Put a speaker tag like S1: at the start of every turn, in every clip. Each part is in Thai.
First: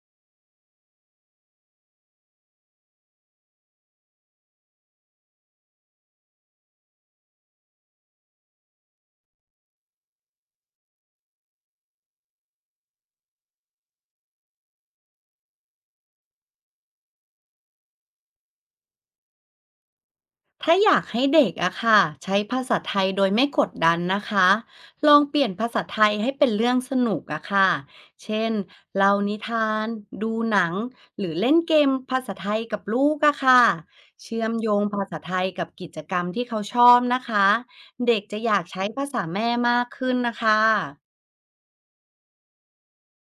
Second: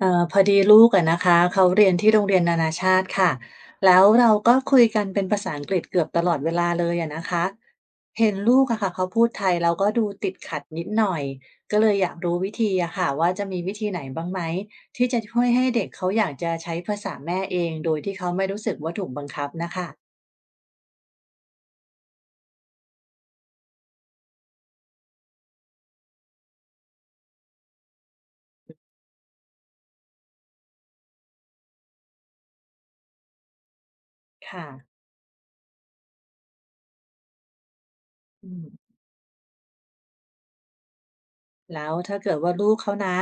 S1: พอดีลูกอะนะคะเขาเรียนที่โรงเรียนนานาชาติค่ะแล้วเราก็คุยกันเป็นภาษาอังกฤษเกือบตลอดเวลาเลยอะนะคะเห็นลูกอะค่ะเขาพูดไทยเราก็ดูติดขัดนิดหน่อยก็เลยอยากรู้วิธีอะค่ะว่าจะมีวิธีไหนบ้างไหมที่จะช่วยให้เด็กเขาอยากจะใช้ภาษาแม่เองโดยที่เขาไม่รู้สึกว่าถูกบังคับนะคะ
S2: ถ้าอยากให้เด็กอะค่ะใช้ภาษาไทยโดยไม่กดดันนะคะลองเปลี่ยนภาษาไทยให้เป็นเรื่องสนุกอะค่ะเช่นเล่านิทานดูหนังหรือเล่นเกมภาษาไทยกับลูกอะค่ะเชื่อม
S1: ค่ะ
S2: โยงภาษาไทยกับกิจกรรมที่เขาชอบนะคะเด็กจะ
S1: อื
S2: อยากใช้
S1: ม
S2: ภาษาแม่มากขึ้นนะคะ
S1: แล้วถ้าเกิดว่าลูกเขานะ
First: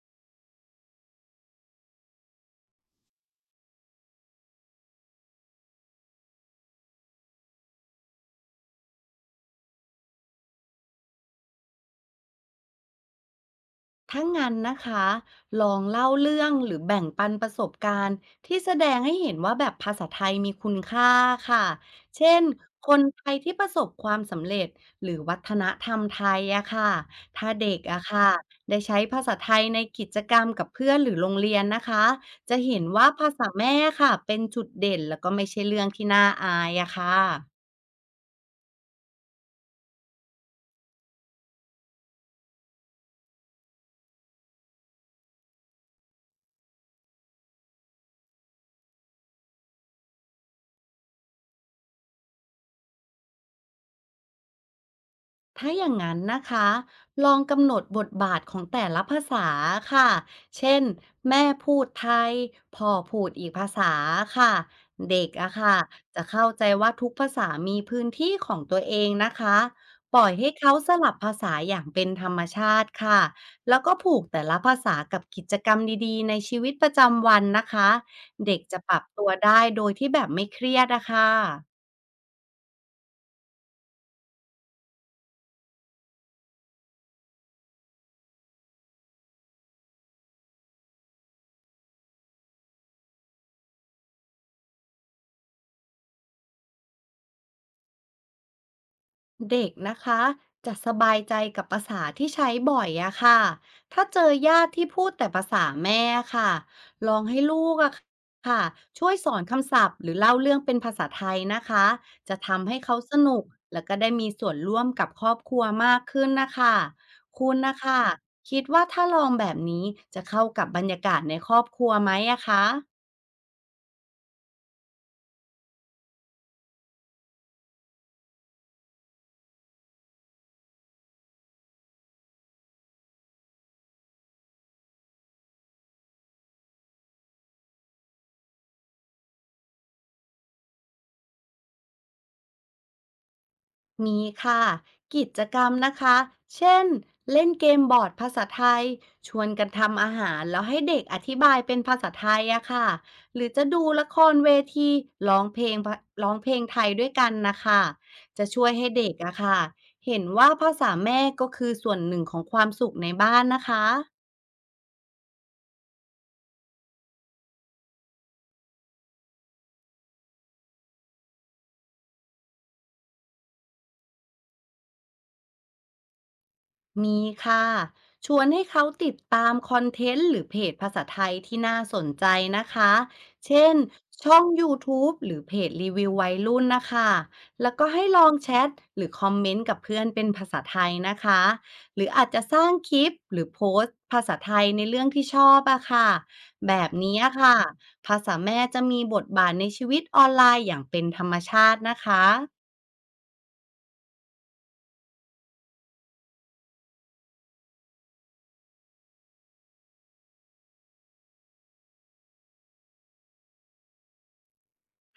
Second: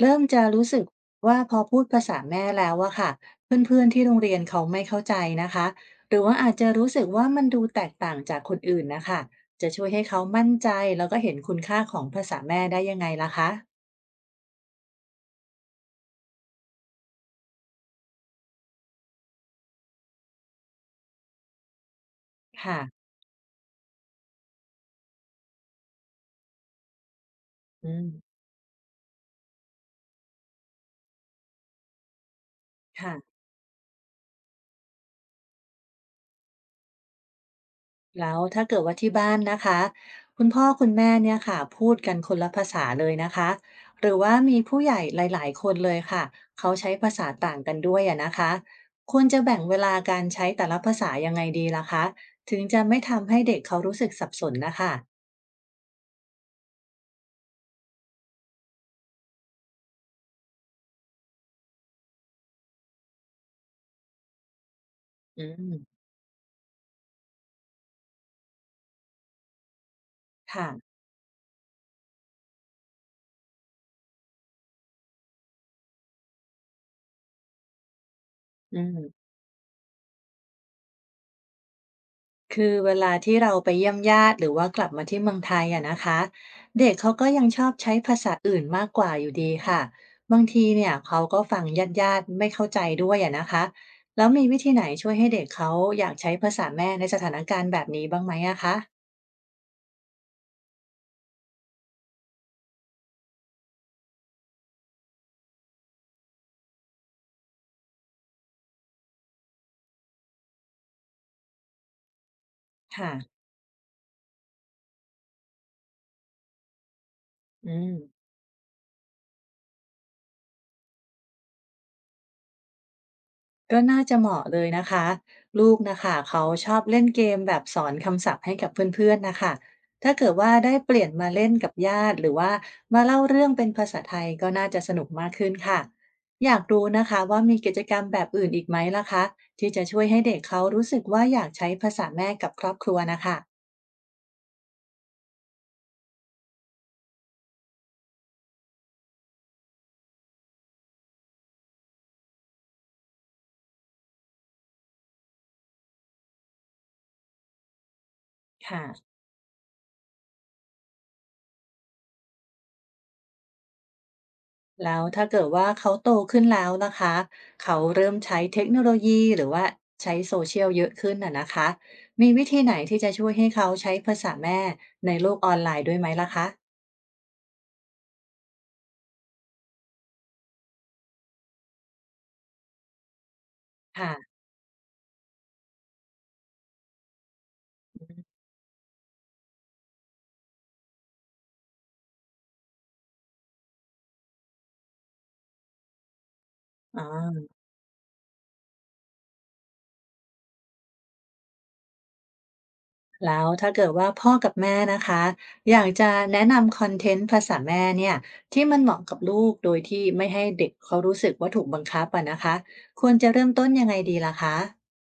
S1: เริ่มจะรู้สึกว่าพอพูดภาษาแม่แล้วอะค่ะเพื่อนๆที่โรงเรียนเขาไม่เข้าใจนะคะหรือว่าอาจจะรู้สึกว่ามันดูแตกต่างจากคนอื่นนะคะจะช่วยให้เขามั่นใจแล้วก็เห็นคุณค่าของภาษาแม่ได้ยังไงล่ะคะ
S2: ถ้างั้นนะคะ ลองเล่าเรื่องหรือแบ่งปันประสบการณ์ที่แสดงให้เห็นว่าแบบภาษาไทยมีคุณค่าค่ะเช่น
S1: ค่ะ
S2: คนไทยที่ประสบความสำเร็จหรือวัฒนธรรมไทยอะค่ะ ถ้าเด็ก
S1: อื
S2: อะ
S1: ม
S2: ค่ะได้ใช้ภาษาไทยในกิจกรรมกับเพื่อนหรือโรงเรียนนะคะจะเห็นว่า
S1: ค่ะ
S2: ภาษาแม่ค่ะเป็นจุดเด่นแล้วก็ไม่ใช่เรื่องที่น่าอายอะค่ะ
S1: แล้วถ้าเกิดว่าที่บ้านนะคะคุณพ่อคุณแม่เนี่ยค่ะพูดกันคนละภาษาเลยนะคะหรือว่ามีผู้ใหญ่หลายๆคนเลยค่ะเขาใช้ภาษาต่างกันด้วยอะนะคะควรจะแบ่งเวลาการใช้แต่ละภาษายังไงดีล่ะคะถึงจะไม่ทำให้เด็กเขารู้สึกสับสนนะคะ
S2: ถ้าอย่างนั้นนะคะลองกำหนดบทบาทของแต่ละภาษาค่ะเช่น แม่พูดไทยพ่อพูดอีกภาษาค่ะเด็ก
S1: อื
S2: อะ
S1: ม
S2: ค่ะจะเข้าใจว่าทุกภาษามีพื้นที่ของตัวเองนะคะปล่อยให้
S1: ค่ะ
S2: เขาสลับภาษาอย่างเป็นธรรมชาติค่ะแล้วก็ผูกแต่ละภาษากับกิจกรรมดีๆในชีวิตประจำวันนะคะเด็ก
S1: อื
S2: จะปรับตั
S1: ม
S2: วได้โดยที่แบบไม่เครียดอะค่ะ
S1: คือเวลาที่เราไปเยี่ยมญาติหรือว่ากลับมาที่เมืองไทยอะนะคะเด็กเขาก็ยังชอบใช้ภาษาอื่นมากกว่าอยู่ดีค่ะบางทีเนี่ยเขาก็ฟังญาติๆไม่เข้าใจด้วยอะนะคะแล้วมีวิธีไหนช่วยให้เด็กเขาอยากใช้ภาษาแม่ในสถานการณ์แบบนี้บ้างไหมอะคะ
S2: เด็กนะคะจะสบายใจกับภาษาที่ใช้บ่อยอะค่ะถ้าเจอญาติที่พูดแต่ภาษาแม่ค่ะลองให้ลูกอะค่ะช่วยสอนคำศัพท์หรือเล่าเรื่องเป็นภาษาไทยนะคะจะทำให้เขา
S1: ค่ะ
S2: สนุกแล้วก็ได้มีส่วนร่วมกับครอบครัวมากขึ้นนะคะคุณ
S1: อื
S2: นะ
S1: ม
S2: คะคิดว่าถ้าลองแบบนี้จะเข้ากับบรรยากาศในครอบครัวไหมอะคะ
S1: ก็น่าจะเหมาะเลยนะคะลูกนะคะเขาชอบเล่นเกมแบบสอนคำศัพท์ให้กับเพื่อนๆนะคะถ้าเกิดว่าได้เปลี่ยนมาเล่นกับญาติหรือว่ามาเล่าเรื่องเป็นภาษาไทยก็น่าจะสนุกมากขึ้นค่ะอยากรู้นะคะว่ามีกิจกรรมแบบอื่นอีกไหมล่ะคะที่จะช่วยให้เด็กเขารู้สึกว่าอยากใช้ภาษาแม่กับครอบครัวนะคะ
S2: มีค่ะกิจกรรมนะคะเช่นเล่นเกมบอร์ดภาษาไทยชวนกันทำอาหารแล้วให้เด็กอธิบายเป็นภาษาไทยอะค่ะหรือจะดูละครเวทีร้องเพลงร้องเพลงไทยด้วยกันนะคะจะช่วย
S1: ค่ะ
S2: ให้เด็กอะค่ะเห็นว่าภาษาแม่ก็คือส่วนหนึ่งของความสุขในบ้านนะคะ
S1: แล้วถ้าเกิดว่าเขาโตขึ้นแล้วนะคะเขาเริ่มใช้เทคโนโลยีหรือว่าใช้โซเชียลเยอะขึ้นน่ะนะคะมีวิธีไหนที่จะช่วยให้เขาใช้ภาษาแม่ในโลกออนไลน์ด้วยไหมล่ะคะ
S2: มีค่ะชวนให้เขาติดตามคอนเทนต์หรือเพจภาษาไทยที่น่าสนใจนะคะเช่นช่
S1: ค่ะ
S2: อง YouTube หรือเพจรีวิววัยรุ่นนะคะแล้วก็ให้
S1: อ
S2: ลองแชทหรือคอมเมนต์กับเพื่อนเป็นภาษาไทยนะคะหรืออาจจะสร้างคลิปหรือโพสต์ภาษาไทยในเรื่องที่ชอบอะค่ะแบบ
S1: ๋
S2: นี้
S1: อ
S2: ค่ะภาษาแม่จะมีบทบาทในชีวิตออนไลน์อย่างเป็นธรรมชาตินะคะ
S1: แล้วถ้าเกิดว่าพ่อกับแม่นะคะอยากจะแนะนำคอนเทนต์ภาษาแม่เนี่ยที่มันเหมาะกับลูกโดยที่ไม่ให้เด็กเขารู้สึกว่าถูกบังคับอะนะคะควรจะเริ่มต้นยังไงดีล่ะคะ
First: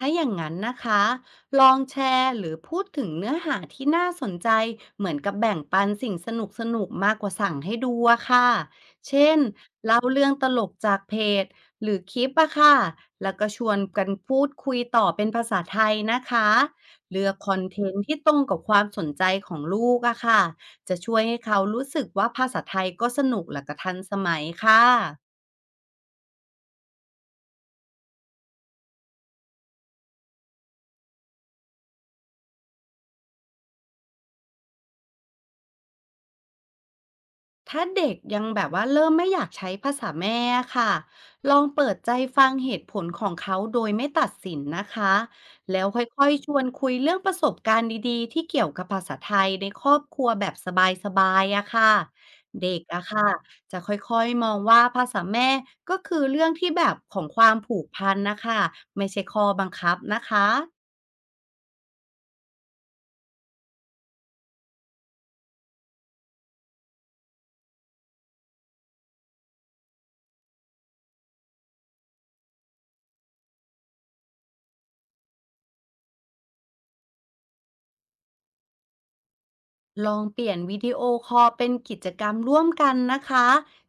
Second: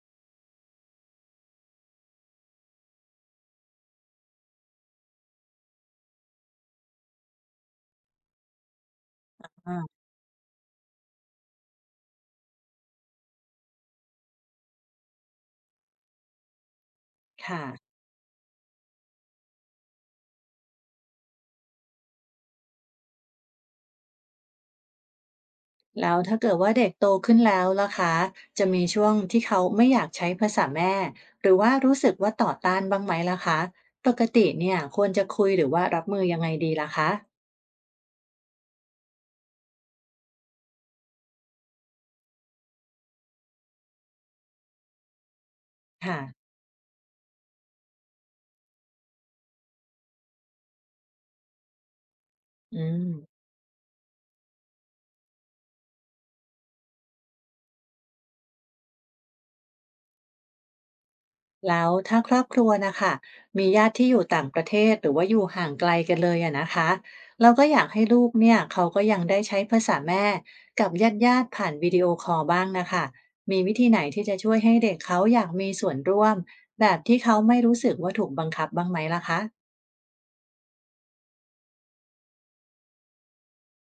S2: ถ้าอย่างนั้นนะคะลองแชร์หรือพูดถึงเนื้อหาที่น่าสนใจเหมือนกับแบ่งปันสิ่งสนุกมากกว่าสั่งให้ดูอะค่ะเช่น
S1: อา
S2: เล่าเรื่องตลกจากเพจหรือคลิปอะค่ะแล้วก็ชวนกันพูดคุยต่อเป็นภาษาไทยนะคะเลือกคอน
S1: ค่ะ
S2: เทนต์ที่ตรงกับความสนใจของลูกอะค่ะจะช่วยให้เขารู้สึกว่าภาษาไทยก็สนุกและก็ทันสมัยค่ะ
S1: แล้วถ้าเกิดว่าเด็กโตขึ้นแล้วล่ะคะจะมีช่วงที่เขาไม่อยากใช้ภาษาแม่หรือว่ารู้สึกว่าต่อต้านบ้างไหมล่ะคะปกติเนี่ยควรจะคุยหรือว่ารับมือยังไงดีล่ะคะ
S2: ถ้าเด็กยังแบบว่าเริ่มไม่อยากใช้ภาษาแม่ค่ะลองเปิดใจฟังเหตุผลของเขาโดยไม่ตัดสินนะคะแล้วค
S1: ค่ะ
S2: ่อยๆชวนคุยเรื่องประสบการณ์ดีๆที่เกี่ยวกับภาษาไทยในครอบครัวแบบสบายๆอะค่ะเด็ก
S1: อื
S2: อะ
S1: ม
S2: ค่ะจะค่อยๆมองว่าภาษาแม่ก็คือเรื่องที่แบบของความผูกพันนะคะไม่ใช่ข้อบังคับนะคะ
S1: แล้วถ้าครอบครัวนะคะมีญาติที่อยู่ต่างประเทศหรือว่าอยู่ห่างไกลกันเลยอะนะคะเราก็อยากให้ลูกเนี่ยเขาก็ยังได้ใช้ภาษาแม่กับญาติญาติผ่านวิดีโอคอลบ้างนะคะมีวิธีไหนที่จะช่วยให้เด็กเขาอยากมีส่วนร่วมแบบที่เขาไม่รู้สึกว่าถูกบังคับบ้างไหมล่ะคะ
S2: ลองเปลี่ยนวิดีโอคอลเป็นกิจกรรมร่วมกันนะคะ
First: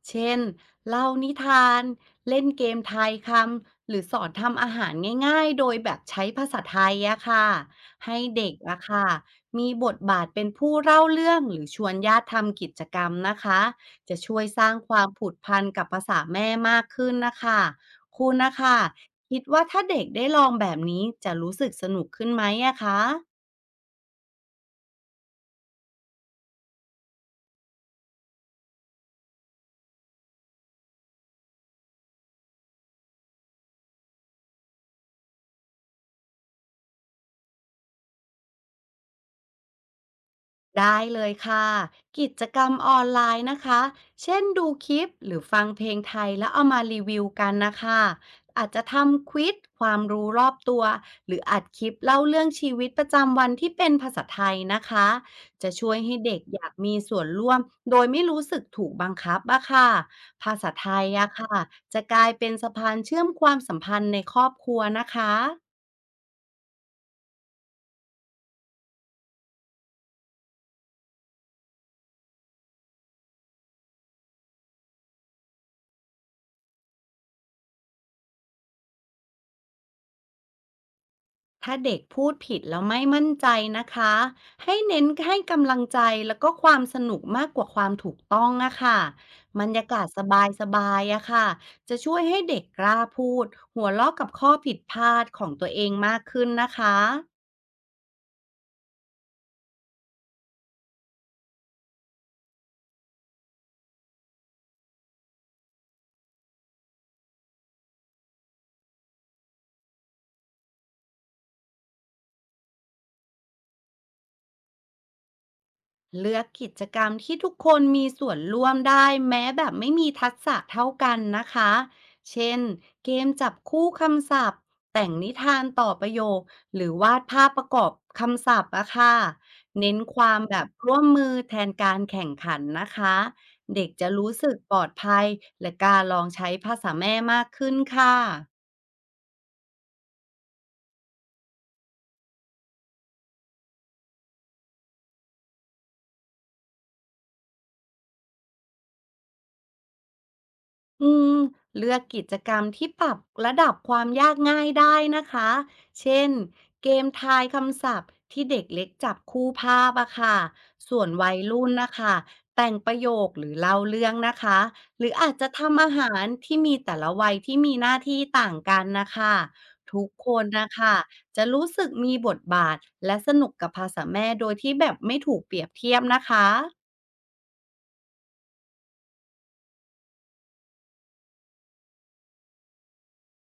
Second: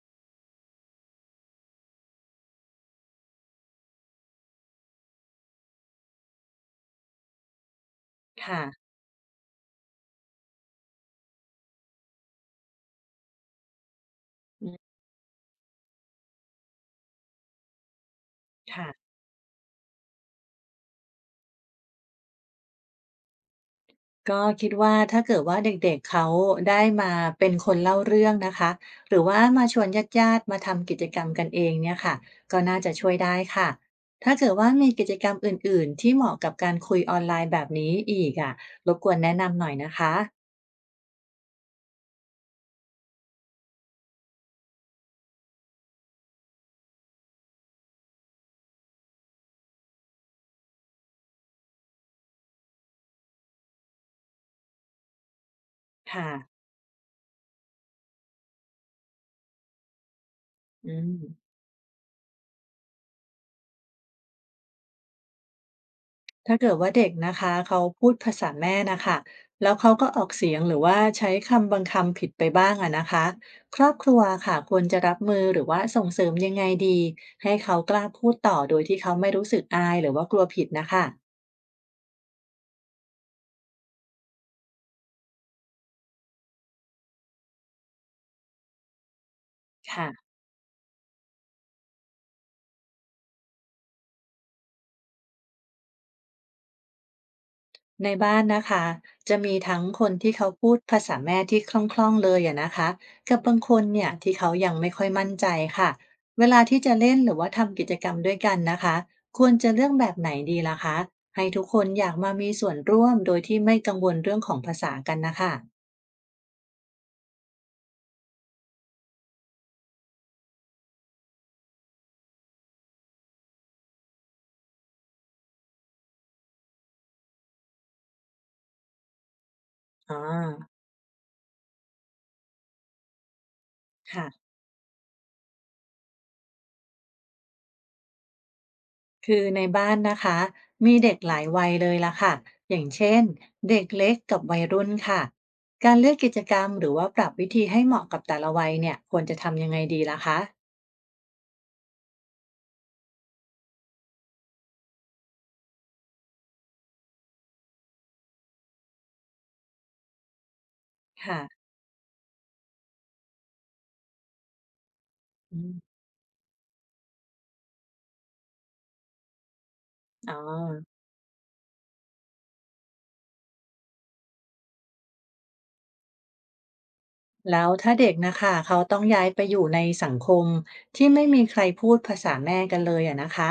S2: เช่นเล่านิทานเล่นเกมทายคำหรือสอนทำอาหารง่ายๆโดยแบบใช้ภาษาไทยอะค่ะให้เด็ก
S1: ค่ะ
S2: อะค่ะมีบทบาทเป็นผู้เล่าเรื่องหรือชวนญาติทำกิจกรรมนะคะ จะช่วยส
S1: อื
S2: ร้าง
S1: ม
S2: ความผูกพันกับภาษาแม่มากขึ้นนะคะคุณนะคะ
S1: ค่ะ
S2: คิดว่าถ้าเด็กได้ลองแบบนี้จะรู้สึกสนุกขึ้นไหมอะคะ
S1: ก็คิดว่าถ้าเกิดว่าเด็กๆเขาได้มาเป็นคนเล่าเรื่องนะคะหรือว่ามาชวนญาติๆมาทำกิจกรรมกันเองเนี่ยค่ะก็น่าจะช่วยได้ค่ะถ้าเกิดว่ามีกิจกรรมอื่นๆที่เหมาะกับการคุยออนไลน์แบบนี้อีกอะรบกวนแนะนำหน่อยนะคะ
S2: ได้เลยค่ะกิจกรรมออนไลน์นะคะเช่นดูคลิปหรือฟังเพลงไทยแล้วเอามารีวิวกันนะคะอาจจะทำควิซความรู้รอบตัวหรืออัดคลิปเล่าเรื่องชีวิตประจำวันที่เป็นภาษาไทยนะคะจะช่วยให้
S1: ค่ะ
S2: เด็กอยากมีส่วนร่วมโดยไม่รู้สึกถูกบังคับอะค่ะภาษาไท
S1: อื
S2: ย
S1: ม
S2: อะค่ะจะกลายเป็นสะพานเชื่อมความสัมพันธ์ในครอบครัวนะคะ
S1: ถ้าเกิดว่าเด็กนะคะเขาพูดภาษาแม่นะคะแล้วเขาก็ออกเสียงหรือว่าใช้คำบางคำผิดไปบ้างอะนะคะครอบครัวค่ะควรจะรับมือหรือว่าส่งเสริมยังไงดีให้เขากล้าพูดต่อโดยที่เขาไม่รู้สึกอายหรือว่ากลัวผิดนะคะ
S2: ถ้าเด็กพูดผิดแล้วไม่มั่นใจนะคะให้เน้นให้กำลังใจแล้วก็ความสนุกมากกว่าความถูกต้องอะค่ะบรรยากาศส
S1: ค่ะ
S2: บายๆอะค่ะจะช่วยให้เด็กกล้าพูดหัวเราะกับข้อผิดพลาดของตัวเองมากขึ้นนะคะ
S1: ในบ้านนะคะจะมีทั้งคนที่เขาพูดภาษาแม่ที่คล่องๆเลยอะนะคะกับบางคนเนี่ยที่เขายังไม่ค่อยมั่นใจค่ะเวลาที่จะเล่นหรือว่าทำกิจกรรมด้วยกันนะคะควรจะเลือกแบบไหนดีล่ะคะให้ทุกคนอยากมามีส่วนร่วมโดยที่ไม่กังวลเรื่องของภาษากันนะคะ
S2: เลือกกิจกรรมที่ทุกคนมีส่วนร่วมได้แม้แบบไม่มีทักษะเท่ากันนะคะ เช่นเกมจับคู่คำศัพท์แต่งนิทานต่อประโยคหรือวาดภาพประกอบคำศัพท์อะค่ะเน้น
S1: อ๋
S2: ค
S1: อ
S2: วามแบบร่วมมือแทนการแข่งขันนะคะ เด็กจะ
S1: ค่ะ
S2: รู้สึกปลอดภัยและกล้ารลองใช้ภาษาแม่มากขึ้นค่ะ
S1: คือในบ้านนะคะมีเด็กหลายวัยเลยล่ะค่ะอย่างเช่นเด็กเล็กกับวัยรุ่นค่ะการเลือกกิจกรรมหรือว่าปรับวิธีให้เหมาะกับแต่ละวัยเนี่ยควรจะทำยังไงดีล่ะคะ
S2: อืมเลือกกิจกรรมที่ปรับระดับความยากง่ายได้นะคะเช่นเกมทายคำศัพท์ที่เด็กเล็กจับคู่ภาพอะค่ะส่วนวัย
S1: ค่ะ
S2: รุ่นนะคะแต่งประโยคหรือเล่าเรื่องนะคะหรืออาจจะ
S1: อื
S2: ทำอา
S1: ม
S2: หารที่มีแต่ละวัยที่มีหน้าที่ต่างกันนะคะทุกค
S1: อ๋อ
S2: นนะคะจะรู้สึกมีบทบาทและสนุกกับภาษาแม่โดยที่แบบไม่ถูกเปรียบเทียบนะคะ
S1: แล้วถ้าเด็กนะคะเขาต้องย้ายไปอยู่ในสังคมที่ไม่มีใครพูดภาษาแม่กันเลยอะนะคะ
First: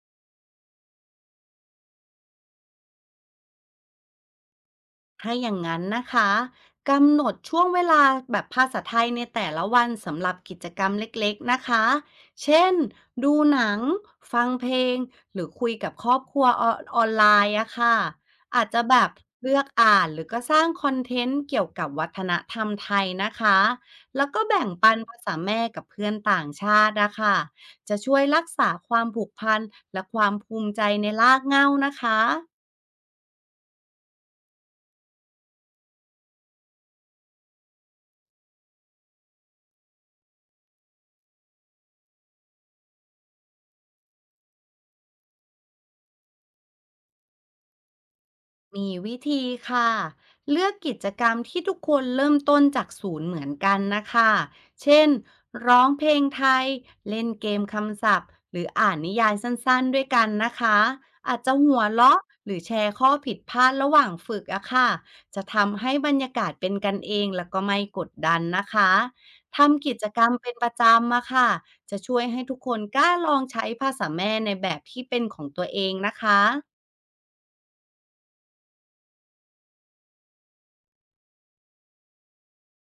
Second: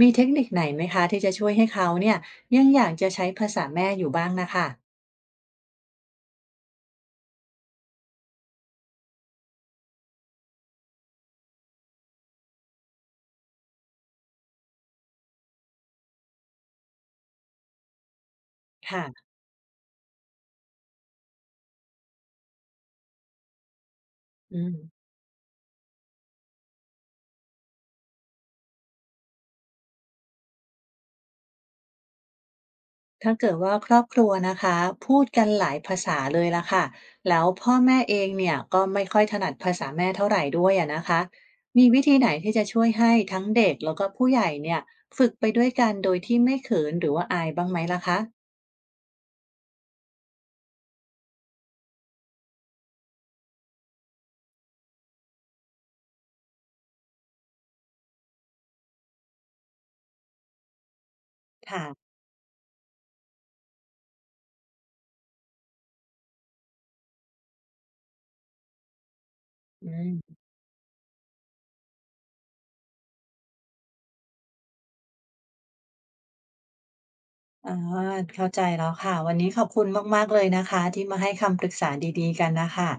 S1: มีเทคนิคไหนไหมคะที่จะช่วยให้เขาเนี่ยยังอยากจะใช้ภาษาแม่อยู่บ้างนะคะ
S2: ถ้าอย่างนั้นนะคะกำหนดช่วงเวลาแบบภาษาไทยในแต่ละวันสำหรับกิจกรรมเล็กๆนะคะเช่นดูหนังฟังเพลงหรือคุยกับครอบครัวออนไลน์อะค่ะอาจจะแบบ
S1: ค่ะ
S2: เลือกอ่านหรือก็สร้างคอนเทนต์เกี่ยวกับวัฒนธรรมไทยนะคะแล้วก็
S1: อื
S2: แบ่ง
S1: ม
S2: ปันภาษาแม่กับเพื่อนต่างชาตินะคะจะช่วยรักษาความผูกพันและความภูมิใจในรากเหง้านะคะ
S1: ถ้าเกิดว่าครอบครัวนะคะพูดกันหลายภาษาเลยละค่ะแล้วพ่อแม่เองเนี่ยก็ไม่ค่อยถนัดภาษาแม่เท่าไหร่ด้วยอะนะคะมีวิธีไหนที่จะช่วยให้ทั้งเด็กแล้วก็ผู้ใหญ่เนี่ยฝึกไปด้วยกันโดยที่ไม่เขินหรือว่าอายบ้างไหมล่ะคะ
S2: มีวิธีค่ะเลือกกิจกรรมที่ทุกคนเริ่มต้นจากศูนย์เหมือนกันนะคะเช่นร้องเพลงไทยเล่นเกมคำศัพท์หรืออ่านนิยายสั้นๆด้วยกันนะคะอาจจะหัว
S1: ค่ะ
S2: เราะหรือแชร์ข้อผิดพลาดระหว่างฝึกอะค่ะจะทำให้บรรยากาศเป็นกันเองแล้วก็ไม่กดดันนะคะทำ
S1: อื
S2: กิจกรรม
S1: ม
S2: เป็นประจำอะค่ะจะช่วยให้ทุกคนกล้าลองใช้ภาษาแม่ในแบบที่เป็นของตัวเองนะคะ
S1: อ่าเข้าใจแล้วค่ะวันนี้ขอบคุณมากๆเลยนะคะที่มาให้คำปรึกษาดีๆกันนะคะ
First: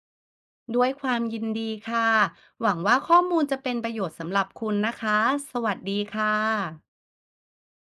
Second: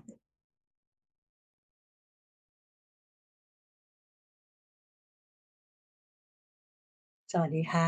S2: ด้วยความยินดีค่ะ หวังว่าข้อมูลจะเป็นประโยชน์สำหรับคุณนะคะ สวัสดีค่ะ
S1: สวัสดีค่ะ